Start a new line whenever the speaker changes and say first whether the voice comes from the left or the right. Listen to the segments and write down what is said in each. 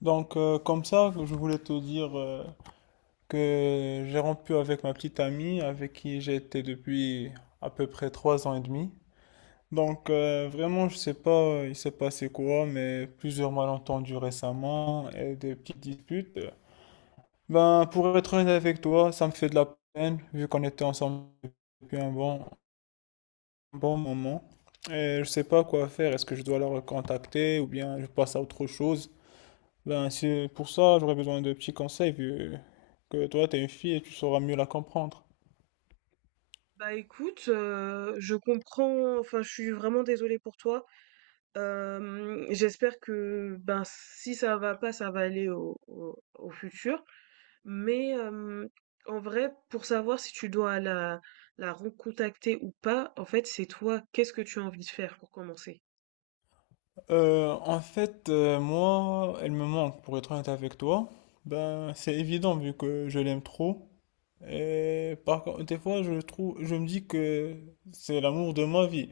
left: Comme ça, je voulais te dire que j'ai rompu avec ma petite amie, avec qui j'étais depuis à peu près 3 ans et demi. Vraiment, je sais pas, il s'est passé quoi, mais plusieurs malentendus récemment et des petites disputes. Ben, pour être honnête avec toi, ça me fait de la peine, vu qu'on était ensemble depuis un bon moment. Et je sais pas quoi faire. Est-ce que je dois la recontacter ou bien je passe à autre chose? Ben, c'est pour ça, j'aurais besoin de petits conseils vu que toi, t'es une fille et tu sauras mieux la comprendre.
right: Bah écoute, je comprends enfin, je suis vraiment désolée pour toi. J'espère que, ben, si ça va pas, ça va aller au futur. Mais, en vrai, pour savoir si tu dois la recontacter ou pas, en fait, c'est toi, qu'est-ce que tu as envie de faire pour commencer?
left: En fait, moi, elle me manque, pour être honnête avec toi. Ben, c'est évident vu que je l'aime trop. Et par contre, des fois, je trouve, je me dis que c'est l'amour de ma vie.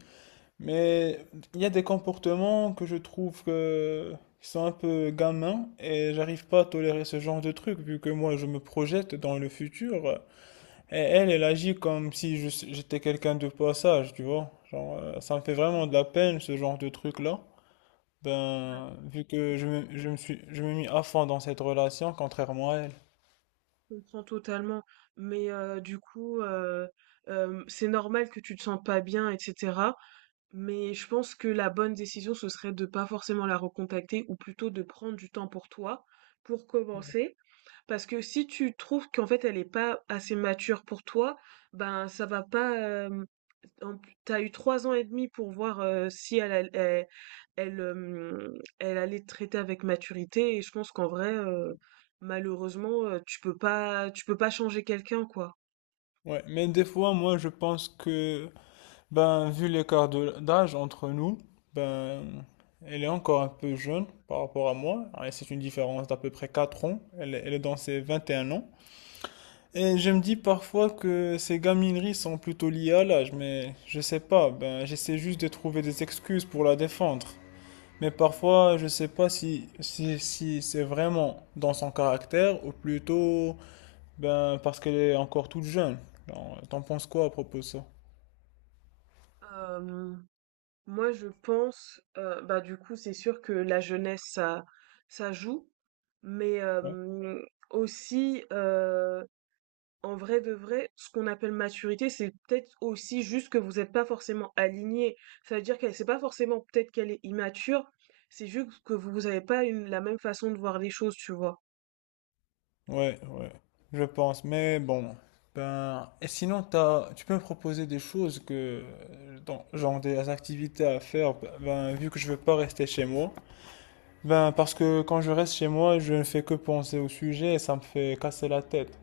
left: Mais il y a des comportements que je trouve qui sont un peu gamins et j'arrive pas à tolérer ce genre de truc vu que moi, je me projette dans le futur. Et elle, elle agit comme si j'étais quelqu'un de passage, tu vois. Genre, ça me fait
right: Mmh,
left: vraiment de la peine, ce genre de truc-là.
right: ouais,
left: Ben, vu que je me mis à fond dans cette relation, contrairement à elle.
right: je comprends totalement. Mais, du coup, c'est normal que tu te sens pas bien etc. Mais je pense que la bonne décision, ce serait de pas forcément la recontacter ou plutôt de prendre du temps pour toi, pour commencer. Parce que si tu trouves qu'en fait elle est pas assez mature pour toi, ben ça va pas. En T'as eu 3 ans et demi pour voir si elle allait te traiter avec maturité. Et je pense qu'en vrai, malheureusement, tu peux pas changer quelqu'un, quoi.
left: Ouais, mais des fois, moi, je pense que, ben, vu l'écart d'âge entre nous, ben, elle est encore un peu jeune par rapport à moi. Et c'est une différence d'à peu près 4 ans. Elle est dans ses 21 ans. Et je me dis parfois que ces gamineries sont plutôt liées à l'âge, mais je sais pas, ben j'essaie juste de trouver des excuses pour la défendre. Mais parfois, je sais pas si c'est vraiment dans son caractère ou plutôt ben parce qu'elle est encore toute jeune. Genre, t'en penses quoi à propos de ça?
right: Euh, Moi, je pense, bah, du coup, c'est sûr que la jeunesse, ça joue, mais
left: Ouais,
right: aussi, en vrai de vrai, ce qu'on appelle maturité, c'est peut-être aussi juste que vous êtes pas forcément alignés. Ça veut dire qu'elle c'est pas forcément peut-être qu'elle est immature, c'est juste que vous avez pas une la même façon de voir les choses, tu vois?
left: ouais, ouais, je pense, mais bon. Ben, et sinon, tu peux me proposer des choses genre des activités à faire, ben, vu que je veux pas rester chez moi. Ben, parce que quand je reste chez moi, je ne fais que penser au sujet et ça me fait casser la tête.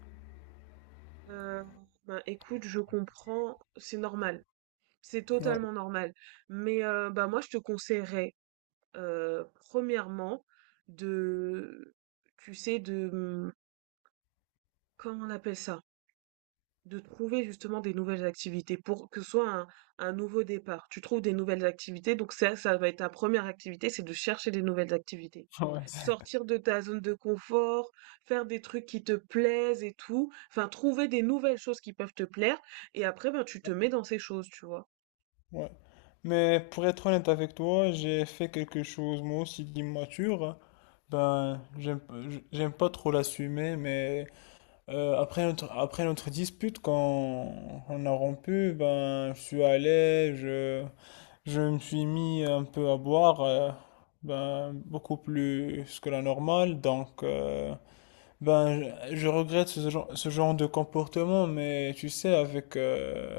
right: Heu, bah, écoute, je comprends, c'est normal. C'est
left: Ouais.
right: totalement normal. Mais bah, moi je te conseillerais, premièrement de tu sais de, mmh, comment on appelle ça? De trouver justement des nouvelles activités pour que ce soit un nouveau départ. Tu trouves des nouvelles activités, donc ça va être ta première activité, c'est de chercher des nouvelles activités.
left: Ouais,
right: Sortir de ta zone de confort, faire des trucs qui te plaisent et tout, enfin trouver des nouvelles choses qui peuvent te plaire et après, ben, tu te mets dans ces choses, tu vois?
left: ouais. Mais pour être honnête avec toi, j'ai fait quelque chose moi aussi d'immature. Ben, j'aime pas trop l'assumer, mais après notre dispute, quand on a rompu, ben, je me suis mis un peu à boire, ben, beaucoup plus que la normale, donc. Ben, je regrette ce genre de comportement, mais tu sais, avec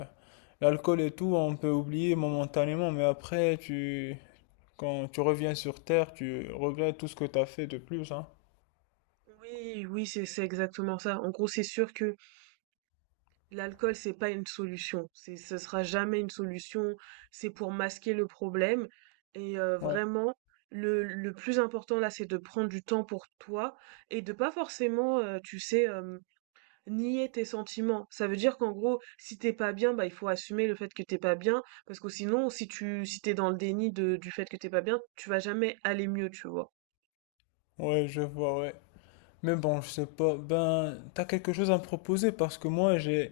left: l'alcool et tout, on peut oublier momentanément, mais après, quand tu reviens sur Terre, tu regrettes tout ce que tu as fait de plus, hein.
right: Oui, oui, c'est exactement ça. En gros, c'est sûr que l'alcool, c'est pas une solution. C'est, ce sera jamais une solution. C'est pour masquer le problème. Et
left: Ouais,
right: vraiment, le plus important là, c'est de prendre du temps pour toi et de pas forcément, tu sais, nier tes sentiments. Ça veut dire qu'en gros, si t'es pas bien, bah il faut assumer le fait que t'es pas bien, parce que sinon, si t'es dans le déni de, du fait que t'es pas bien, tu vas jamais aller mieux, tu vois.
left: ouais, je vois, ouais. Mais bon, je sais pas. Ben, t'as quelque chose à me proposer parce que moi, j'ai,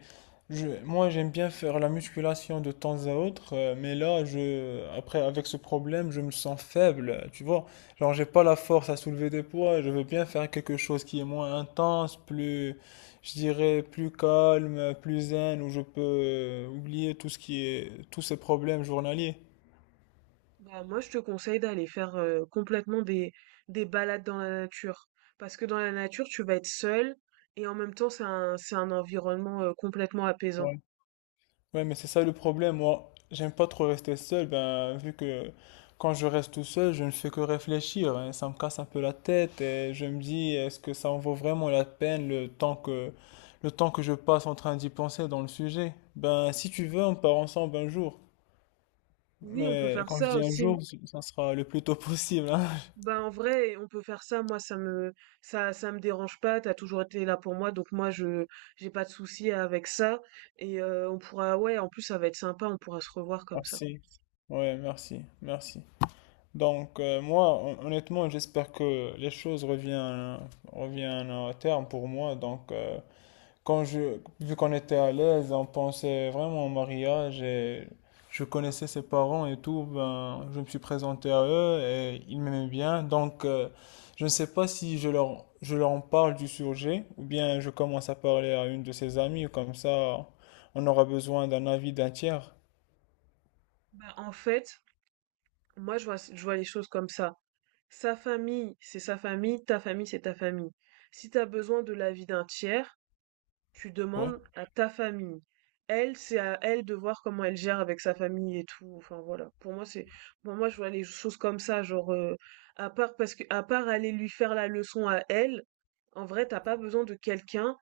left: je, moi, j'aime bien faire la musculation de temps à autre, mais là, après, avec ce problème, je me sens faible, tu vois. Genre, j'ai pas la force à soulever des poids. Je veux bien faire quelque chose qui est moins intense, plus, je dirais, plus calme, plus zen, où je peux oublier tout ce qui est, tous ces problèmes journaliers.
right: Bah, moi, je te conseille d'aller faire complètement des balades dans la nature. Parce que dans la nature, tu vas être seul et en même temps, c'est un environnement complètement apaisant.
left: Ouais, mais c'est ça le problème. Moi, j'aime pas trop rester seul, ben, vu que quand je reste tout seul, je ne fais que réfléchir, hein. Ça me casse un peu la tête et je me dis, est-ce que ça en vaut vraiment la peine le temps que je passe en train d'y penser dans le sujet? Ben, si tu veux, on part ensemble un jour.
right: Oui, on peut
left: Mais
right: faire
left: quand je
right: ça
left: dis un
right: aussi.
left: jour, ça sera le plus tôt possible, hein.
right: Bah, en vrai, on peut faire ça. Ça me dérange pas. T'as toujours été là pour moi. Donc, j'ai pas de souci avec ça. Et on pourra, ouais, en plus, ça va être sympa. On pourra se revoir comme ça.
left: Merci. Ouais, merci, merci. Moi, honnêtement, j'espère que les choses reviennent à terme pour moi. Vu qu'on était à l'aise, on pensait vraiment au mariage et je connaissais ses parents et tout, ben, je me suis présenté à eux et ils m'aimaient bien. Je ne sais pas si je leur en parle du sujet ou bien je commence à parler à une de ses amies, comme ça, on aura besoin d'un avis d'un tiers.
right: Bah, en fait, moi, je vois les choses comme ça. Sa famille, c'est sa famille, ta famille, c'est ta famille. Si tu as besoin de l'avis d'un tiers, tu
left: Ouais,
right: demandes à ta famille. Elle, c'est à elle de voir comment elle gère avec sa famille et tout. Enfin voilà. Pour moi, c'est pour moi je vois les choses comme ça, genre à part parce que à part aller lui faire la leçon à elle, en vrai, t'as pas besoin de quelqu'un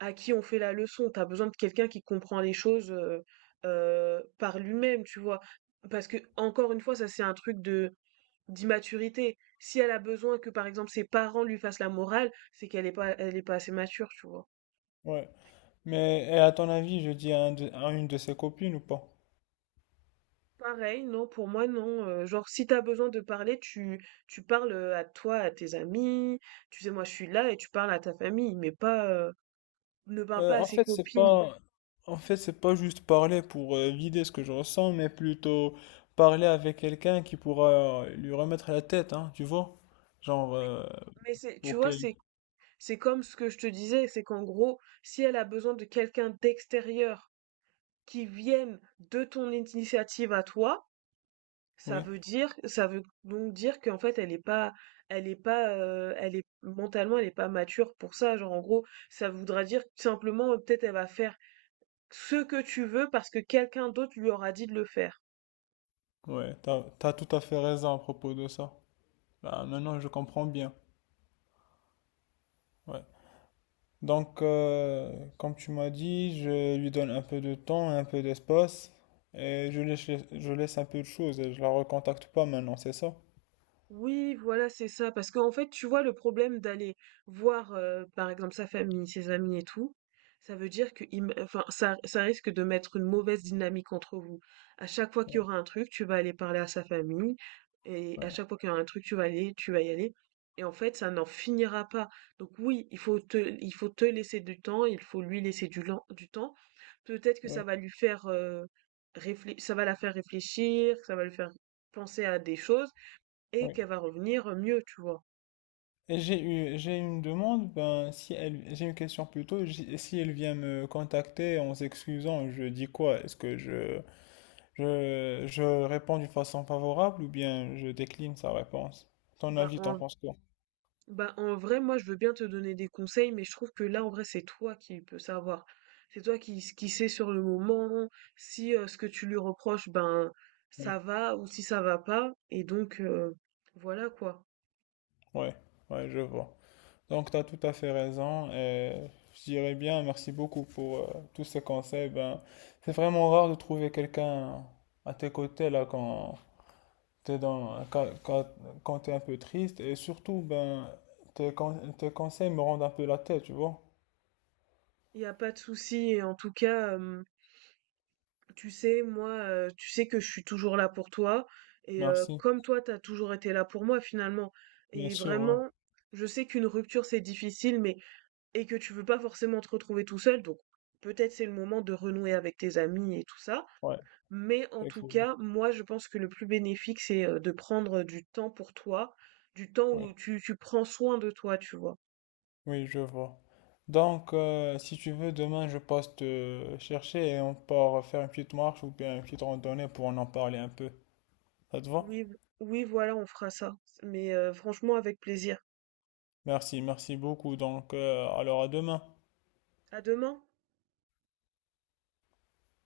right: à qui on fait la leçon. T'as besoin de quelqu'un qui comprend les choses par lui-même, tu vois. Parce que encore une fois, ça c'est un truc de d'immaturité. Si elle a besoin que, par exemple, ses parents lui fassent la morale, c'est qu'elle est pas, elle est pas assez mature, tu vois.
left: ouais. Mais et à ton avis, je dis à une de ses copines ou pas?
right: Pareil, non, pour moi, non. Genre, si t'as besoin de parler, tu parles à toi, à tes amis. Tu sais, moi, je suis là et tu parles à ta famille, mais pas, ne parle pas à
left: En
right: ses
left: fait,
right: copines.
left: c'est pas juste parler pour vider ce que je ressens, mais plutôt parler avec quelqu'un qui pourra lui remettre la tête, hein, tu vois? Genre,
right: Mais, mais c'est, tu
left: pour
right: vois,
left: qu'elle.
right: c'est comme ce que je te disais, c'est qu'en gros, si elle a besoin de quelqu'un d'extérieur qui vienne de ton initiative à toi,
left: Oui,
right: ça veut donc dire qu'en fait elle est pas, elle est mentalement elle est pas mature pour ça. Genre en gros, ça voudra dire simplement, peut-être elle va faire ce que tu veux parce que quelqu'un d'autre lui aura dit de le faire.
left: ouais, t'as tout à fait raison à propos de ça. Là, maintenant, je comprends bien. Ouais. Donc, euh, Comme tu m'as dit, je lui donne un peu de temps, un peu d'espace, et je laisse un peu de choses et je la recontacte pas maintenant, c'est ça?
right: Oui, voilà, c'est ça. Parce qu'en fait, tu vois, le problème d'aller voir, par exemple, sa famille, ses amis et tout, ça veut dire que ça risque de mettre une mauvaise dynamique entre vous. À chaque fois qu'il y aura un truc, tu vas aller parler à sa famille et à
left: Ouais,
right: chaque fois qu'il y aura un truc, tu vas y aller et en fait, ça n'en finira pas. Donc oui, il faut te laisser du temps, il faut lui laisser du temps. Peut-être que ça
left: ouais,
right: va lui faire, réflé ça va la faire réfléchir, ça va lui faire penser à des choses et
left: oui.
right: qu'elle va revenir mieux, tu vois?
left: Et j'ai une demande, ben, si elle, j'ai une question plutôt, si elle vient me contacter en s'excusant, je dis quoi? Est-ce que je réponds d'une façon favorable ou bien je décline sa réponse? Ton
right: Bah
left: avis, t'en
right: en,
left: penses quoi?
right: bah en vrai, moi je veux bien te donner des conseils, mais je trouve que là en vrai c'est toi qui peux savoir. Qui sais sur le moment si ce que tu lui reproches, ben
left: Oui,
right: ça va ou si ça va pas. Et donc voilà quoi.
left: ouais, ouais, je vois. Donc, t'as tout à fait raison et je dirais bien merci beaucoup pour tous ces conseils. Ben, c'est vraiment rare de trouver quelqu'un à tes côtés là quand, t'es dans, quand, quand, quand t'es un peu triste et surtout, ben, tes conseils me rendent un peu la tête, tu vois.
right: Il n'y a pas de souci. Et en tout cas, tu sais, moi, tu sais que je suis toujours là pour toi. Et
left: Merci.
right: comme toi, t'as toujours été là pour moi finalement.
left: Bien
right: Et
left: sûr, ouais.
right: vraiment, je sais qu'une rupture c'est difficile, mais et que tu veux pas forcément te retrouver tout seul, donc peut-être c'est le moment de renouer avec tes amis et tout ça.
left: Ouais,
right: Mais en tout
left: effectivement.
right: cas, moi, je pense que le plus bénéfique, c'est de prendre du temps pour toi, du temps
left: Oui,
right: où tu prends soin de toi, tu vois.
left: oui, je vois. Si tu veux, demain, je passe te chercher et on part faire une petite marche ou bien une petite randonnée pour en parler un peu. Ça te va?
right: Oui, oui, voilà, on fera ça. Mais franchement, avec plaisir.
left: Merci, merci beaucoup. Alors à demain.
right: À demain.